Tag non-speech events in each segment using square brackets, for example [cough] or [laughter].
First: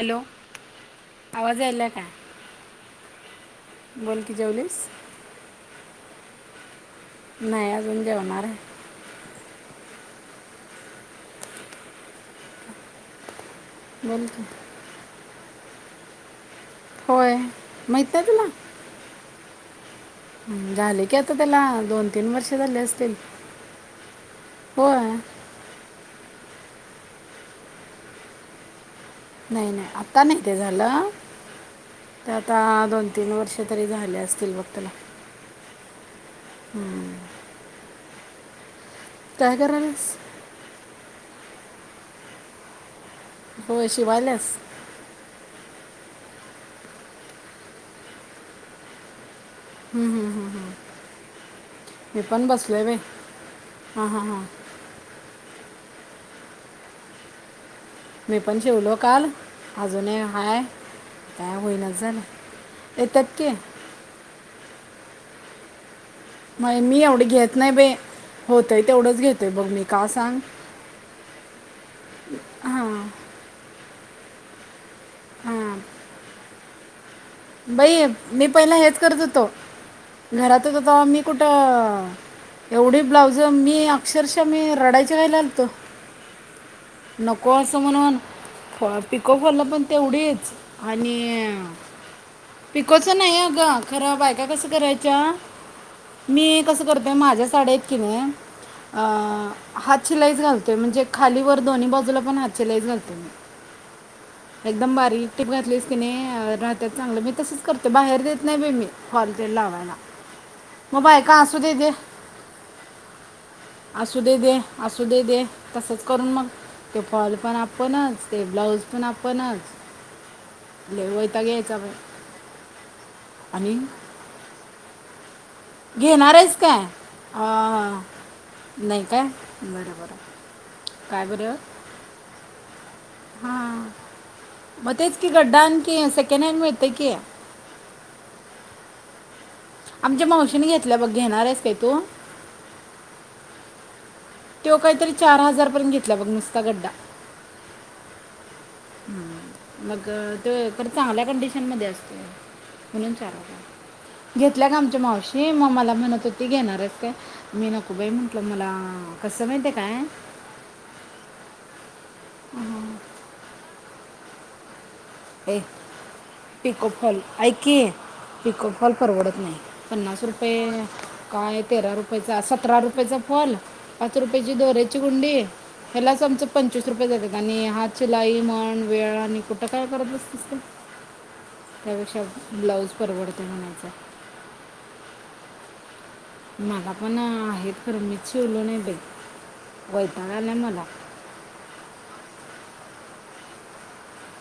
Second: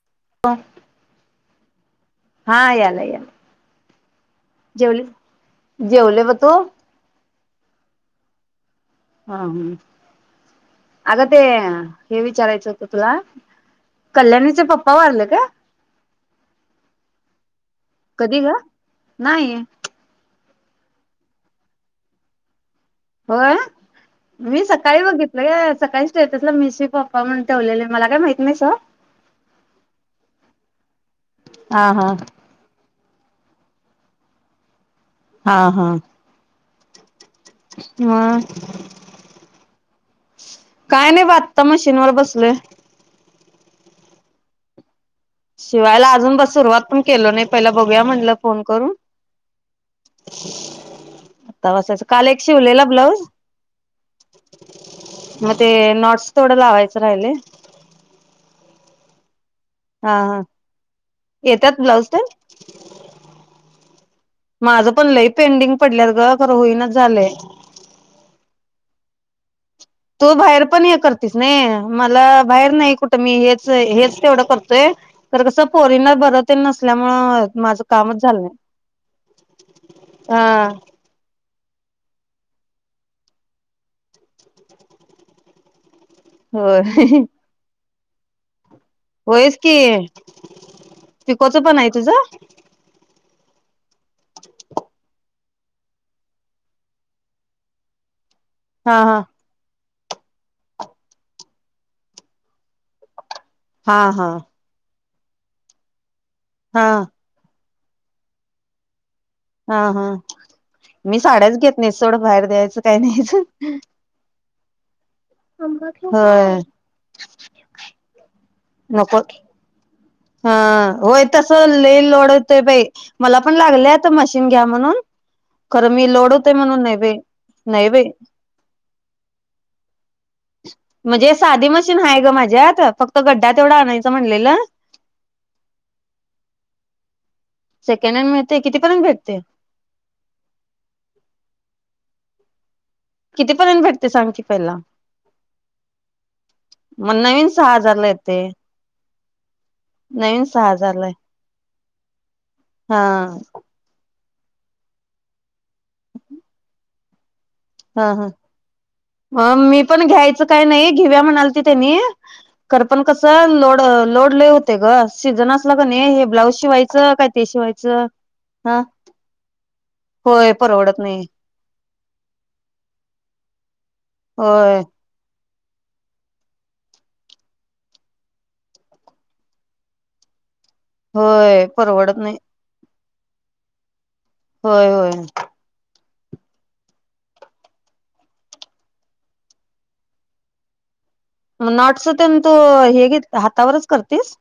Hello हा आवाज यायला का यालाय यालाय बोल की जेवलीस जेवले जेवले ब तू नाही अजून जेवणारे हा हूं अगं ते हे विचारायचं होत तुला बोल की कल्याणीचे पप्पा वारले काय होय माहीत नाही कधी तुला ग नाही हूं झाले की आता त्याला दोन तीन वर्ष झाले अस होय मी सकाळी नाही बघितलं ग सकाळीस स्टेटसला मिस यू पप्पा म्हणून ठेवलेल मला काय माहित नाही सोड. नाही नाही आता नही ते झालं हा हा ते आता दोन तीन वर्ष काहीतरी झाले असतील बघ तेला हा हा हां आ टायगर हल्स त मशीन वर बसलोय. होय शीवायल्यास शिवायला अजून बस सुरुवात पण केलो नाही पहिला बघूया म्हनलं फोन करून हूं हूं हूं आता बसायचं हे काल एक पण शिवलेला बसलय बाई ब्लाऊज हा हा मग ते नॉट्स थोडं लावायचं राहिलय. मी पण शिवलो काल हा आजूनइ हा हाय काय होई येतात नाच ब्लाऊज तेन झालय एतातकी पणलई पेंडिंग पडल्यात ग खरं मय होईनाच मी एवढ झालंय. घेत नाई बाई होतय तेवढंच घे ते बघ मी का तू सांग भाहेर पण हे करतीस नई मला भाहेर नाई हां कुटं मी हेच ज हेच तेवढं करतोय तर कस हां पोरींना बरत ते नसल्याम बाई मी पहिला हेच करत होतो घरात हा च होतो आम्ही कूट ट एवढे ब्लाउज मी अक्षरशः मी रडायच्या घाईला अलतो. होय ही ही त म्हणून पिको फॉल पण तेवढीच आणी अ पिकोचं पण आहे तुझं पिको च नाही अग खर बायका कस करायच्या मी कस करते माज्या साडया आहेत की नाही हा हा आ अ हात शिलाई च घालते म्हणजे खाली वर दोन्ही बाजूला पण हात शिलाईच घालते मी. हा हा एकदम बारीक टीप घातलीस की नई हा मी तसंच करते बाहेर देत नाही बाई मी फॉल ते हा लावायला हा मग मी बायका साड्याच असू दे घेत दे नाही सोड बाहेर द्यायचं काही नाहीच असुदे दे असुदे दे तसच करून मग होय ते फॉल पण आपणच. ते ब्लाऊज पण नको आपणच. हा लय होय वैताग तसं घ्यायचा बाई लोड होत बाई मला पण आणि लागलं आता मशीन घ्या म्हणून खर मी लोड घेणार होतय आहेस काय म्हणून नाय बाई नाय अं, बाई... नाही काय बरं बरं काय म्हणजे बरं साधी मशीन हाय ग माज्यात फक्त गड्डा तेवढं आणायचा म्हणलेल, मग तेच की गड्डा आणखी सेकंड हँड मिळतं की सेकंड हॅण्ड मिळतयं, किती पर्यंत भेटतय. आमच्या मावशींनी घेतलाय बघ घेणारेस का तू? किती पर्यंत भेट त्यो काही तरी चार हजार पर्यंत घेतला बघ नुसता गड्डा मग नवीन सहा हजारला येते हम्म मग नवीन सहा तो हजारला चांगल्या कंडीशन मध्ये असतो हा म्हणून चार हजार ला.. घेतल्या ग आमच्या मावशी म मला म्हणत होती घेणारयस काय? मी नको बाई म्हटलं मला कसं आम् माहिती आहे मी पण घ्यायचं काही नाही घेऊया म्हणालत त्यांनी खरं पण कस लोड.... लोड लय होतोय ग... सीझन ये असला का नाही हे ब्लाऊज शिवायचं पीकोफॉल काय ते ऐक की शिवायचं पिको हा फॉल परवडत नाही पन्नास होय रुपये परवडत नाही काय तेरा रुपये चा असा... अठरा रुपयचा फॉल पाच रुपयाची होय दोऱ्याची गुंडी. ह्यालाच आमच पंचवीस रूपये जात्यात आणि हातशिलाई म्हण वेळ आणि कुठं काय करत बस्तितीस ग? होय परवडत नाही परवडतय म्हणायचं. होय होय. मला पण आहेत खर मी शिवलोय नाही बाई वैताग आलाय मला. मग नॉटस होते ना तू हे घेत हातावरच करतीस.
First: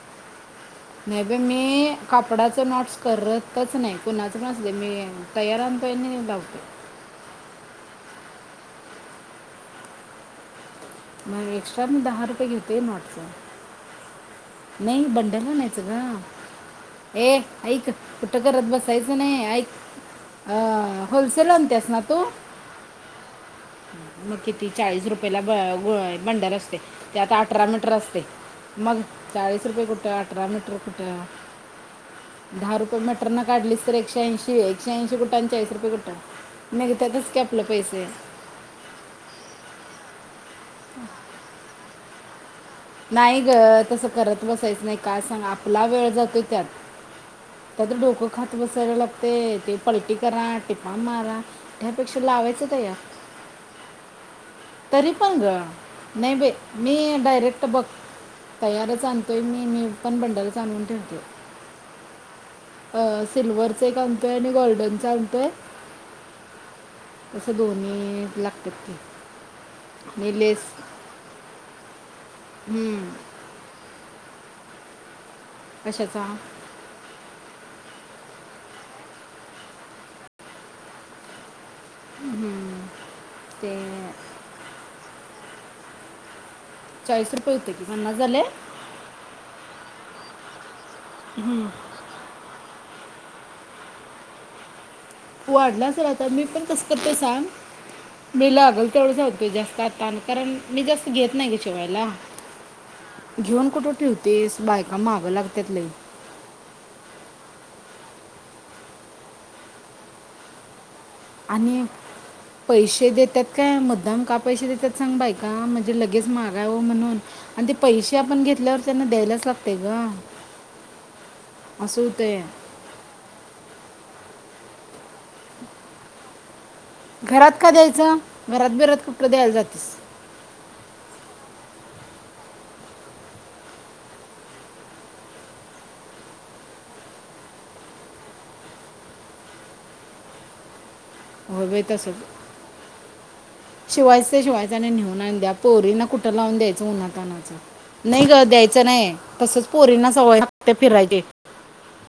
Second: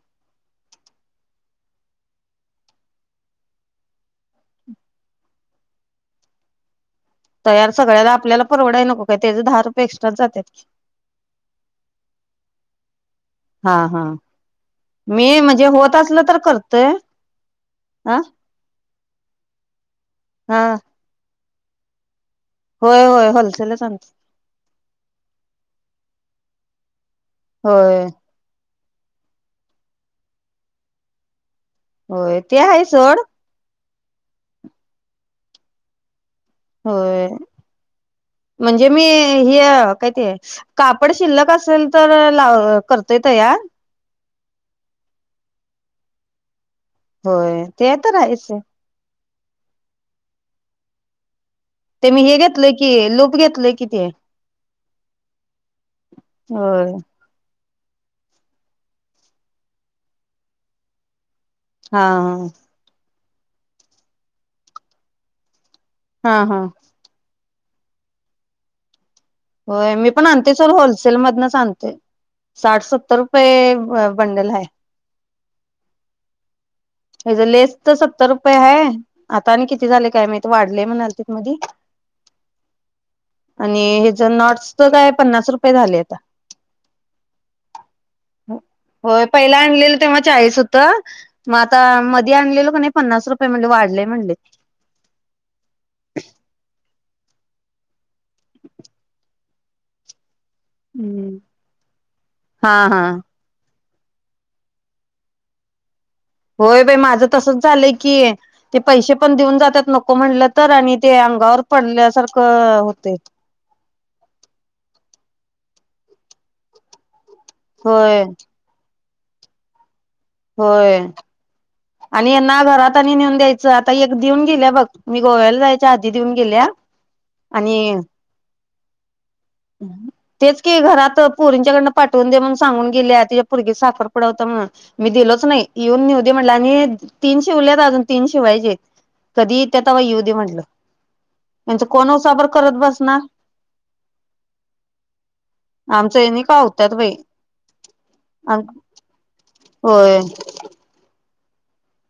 नाही बाई मी कापडाच नॉटस करतच नाही कुणाच पण असुदे मी तयार आणतोय अन् लावतोय... तयार सगळ्याला आपल्याला परवडाय नको काय त्याचे दहा रुपये एक्स्ट्रा जात्यात की... म एक्स्ट्रा मी दहा रुपये घेतोय नॉटच. हा हा. नाही मी बंडल म्हणजे आणायचं होत असलं तर करतोय ग ए ऐक हा कुठ करत बसायचं नाही ऐक अ हा हो सेल आणतीयास ना तू? होय होय हल मग किती चाळीस रुपयेला ग बंडल असतोय. त्यात अठरा मीटर होय. असतयं. मग चाळीस रुपये कुठं? अठरा मीटर कुठं? होय ते दहा हाय रुपये सोड. मटरनं काढलीस तर एकशेऐंशी एकशेऐंशी कुट आणि चाळीस रुपये कुट निघत्यातच की आपल पैसे जे मी ह्य काय ते कापड शिल्लक असेल तर लाव करतोय नाही ग तयार तस करत बसायचं नाही का सांग आप आपला वेळ जातोय त्यात होय ते तर हायच सोड ते ते पलटी करा टिपां मारा ते त्यापेक्षा मी हे घेतलंय लावायचं की तयार लूप घेतलंय कि ते तरी पण ग नाही बाई होय मी डायरेक तिथं बघ तयारच आणतोय मी मी पण बंडलच आणून ठेवतोय. हा हा अ सिल्वरच एक आणतोय आणि गोल्डनच आणतोय. हा हा तंस दोन्ही लागत्यात ते होय मी पण आणि आणतोय लेस सोड होलसेल मधनच आणतोय साठ हम्म, सत्तर रुपये बंडल हाय कशाचा तिथं सत्तर रुपय हाय आता आणि किती झालाय काय माहित वाढलय म्हणालतीत मधी हम्म ते अ अस्तर काय पन्नास रुपये झालय आता चाळीस रुपये होते की पन्नास झाले होय पहिला आणलेलं तेव्हा चाळीस होत म आता मधी आणलेलो कनाई पन्नास रु होय म्हणल वाढलय म्हणल वाढल असलं आता मी पण कसं होतय सांग मी लागलं तेवढच आणतोय जास्त आता आणत कारण मी जास्त घेत नाही ग शिवायला हा हा घिऊन कुट ठिवतीस बायका माग लागत्यात लय होय बाई माझं तसंच झालय की ते पैशे पण देऊन जात्यात नको म्हणल तर आणि ते अंगावर आणि पडल्यासारखं पैसे होतय देतात काय मुद्दाम का पैशे देत्यात सांग बायका म्हजे लगेच मागावं म्हणून आनी ते पैशे होय आपण घेतल्यावर त्यांना द्यायलाच लागतंय ग होय असं आनि होतंय यांना घरात आनि नेऊन द्यायचं आता एक देऊन.. दिल्या बघ मी गोव्याला जायचा आधी देऊन गेल्या.... घरात का आनि द्यायचं घरात बिरात कुठं द्यायला जातेस तेच की घरात पोरींच्या कड न.... पाठून दे म्हणून सांगून गेल्यात तिच्या पोरगीचा साखरपुडा होता म्हणून मी दिलच नई येऊन नेऊ दे.... म्हटलं अनि तीनशे उरल्यावर अजून तीनशे पाईजे कधी ते आता येऊ दे म्हटलं हो यांच येत कोण असेल उसाबर करत बसणार शिवाय सेज व्हायनांना नेहुन आणल्या. पोरींना आमचं कुठं हेनी लावून द्यायचं कावत्यात उन्हा बाई. तान्ह च नाई गं द्यायचं नाई तसंच पोरींना.... होय सवय लागते फिरायची.......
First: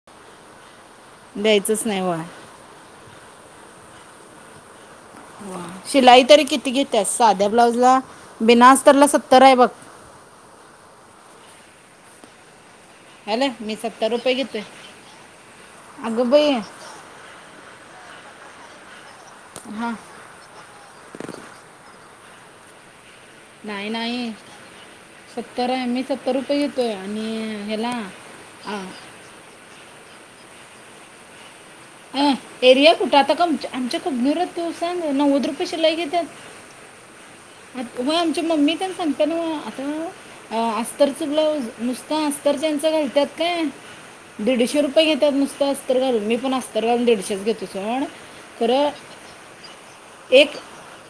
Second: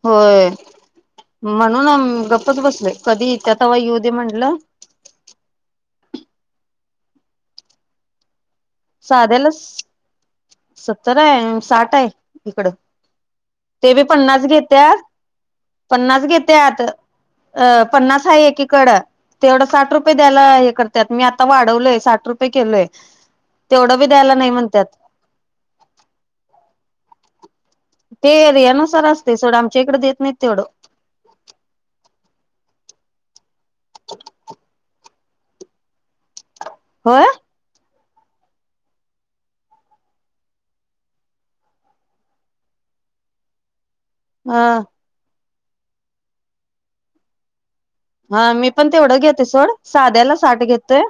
होय द्यायचंच म्हनून नाही अम वय गप्पच बसलोय.. कधी येत्यात तवा येऊदे म्हणलं... शिलाई तरी किती घेत्या साध्या ब्लाऊजला? बीना अस्तरला सत्तर साध्याला आय बघ.. सत्तर हे साठ हाय इकडं.... हॅलो मी ते बी सत्तर रुपये पन्नास घेतोय घेत्यात पन्नास अगं बाई घेत्यात अ पन्नास.... हाय एकीकडं.... तेवढं हां साठ रूपे द्यायला हे करत्यात मी आता वाढवलय साठ.. रूपे किलोय. नाई नाई सत्तर आय मी सत्तर रूपे घेतोय...... आणि.. ह्याला ते रेनु सर असते सोड आमचे इकडे देत नी तेवढं अं एरिया कुठे आता का आमच्या आमच्या खूप दुरत तू सांग नव्वद रुपये शिलाई घेत्यात.. होय.... व आमच्या मम्मी त्यांना सांगते नव आता अस्तरच ब्लाऊज नुसत अस्तर त्यांचं घालतात काय.. ह दीडशे रुपय घेतात नुस.. अस्तर घालून मी पण अस्तर घालून दिडशेच घेतो..... सोड हा मी खरं पण तेवढं घेते सोड साध्याला एक साठ घेतोय...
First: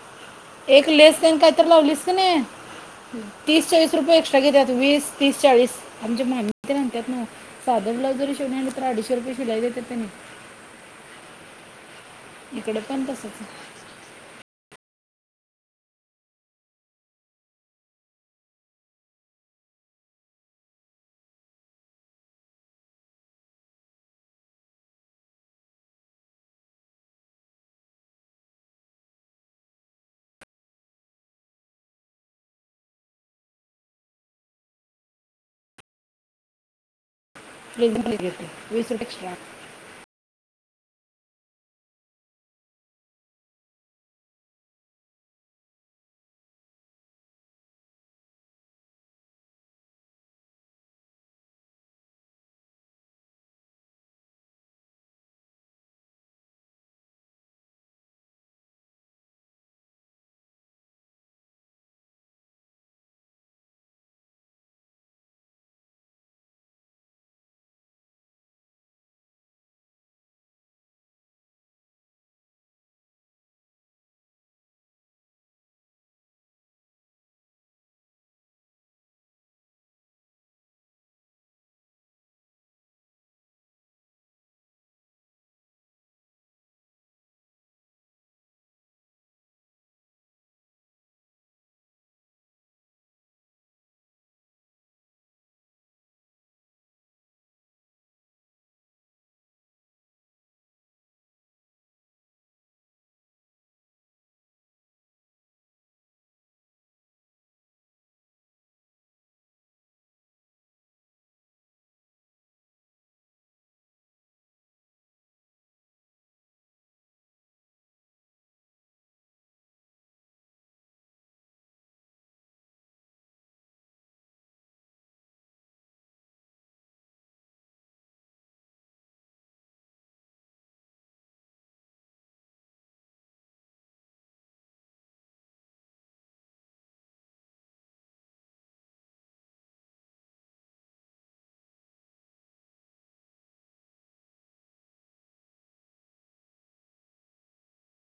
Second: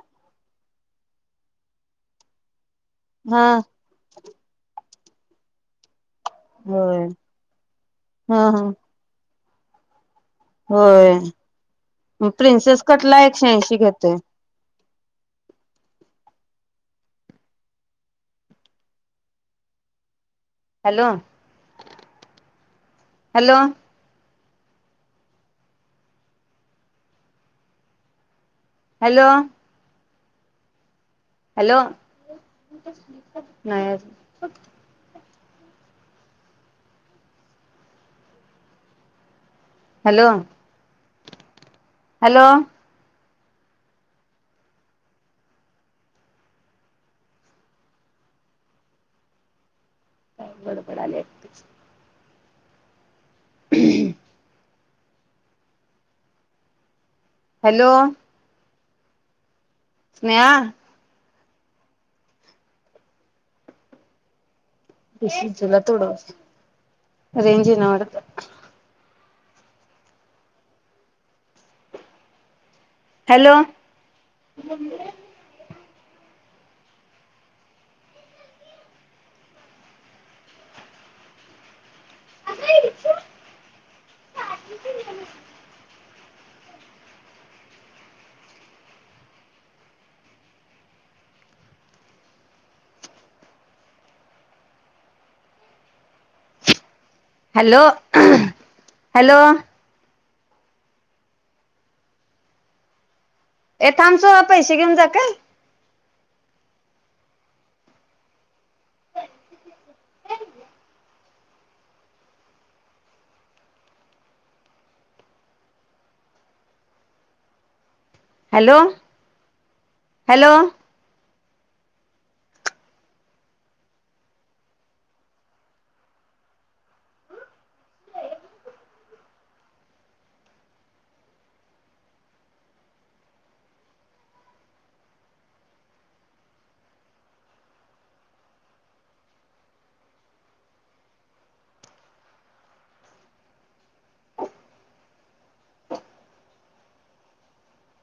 एक लेस एन काही तर लावलीस की नाही हा तीस चाळीस रुपये एक्स्ट्रा घेत्यात.... वीस तीसचाळीस.... आमच्या मामी त्या होय म्हनत्यात नव साधं ब्लाउज जरी हा शिवून हा आणलं तरी अडीचशे रुपये...... शिलाई देत्यात त्यांनी.... होय म इकडे प्रिंसेस पण कटला तसंच एकशे ऐंशी घेतोय.. हॅलो हॅलो हॅलो हॅलो.. नाही अजून [unintelligible] प्ज घेते वीस रुपये एक्स्ट्रा... हॅलो हॅलो. काय बडबडाल्या एकटीच? [inaudible] हॅलो. स्नेहा [inaudible] थोड रेंज ईना वाटत. हॅलो. असं इथून [inaudible] हॅलो, हॅलो. ए थांब सोहा पैसे घेऊन जा काय. Hello, hello.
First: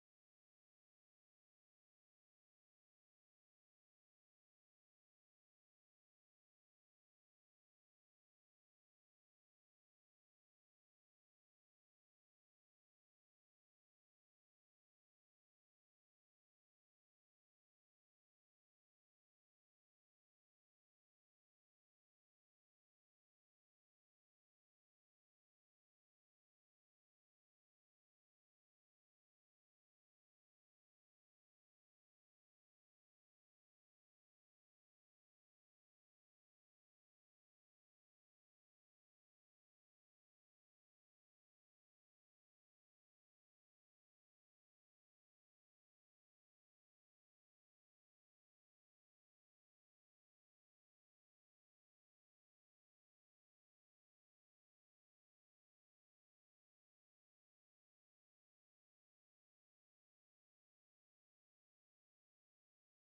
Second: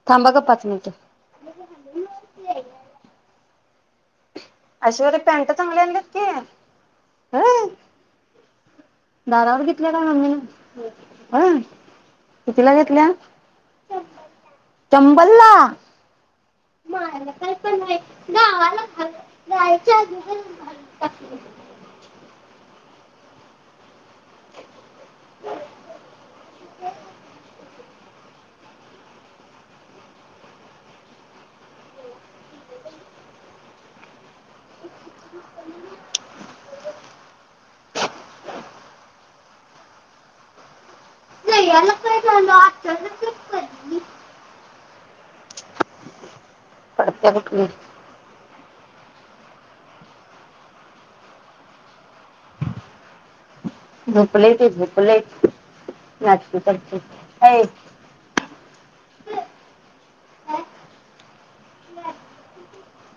थांबा का पाच मिनिटं ऐश्वर्या पॅन्टा चांगले आणलीत की. होय? दारावर घेतल्या काय मम्मीनं? हं, कितीला घेतल्या? चंबललआ. [inaudible] [unintelligible] पडत्या कुठली. झोपलय ते झोपलय, नाटकी करतंय. अये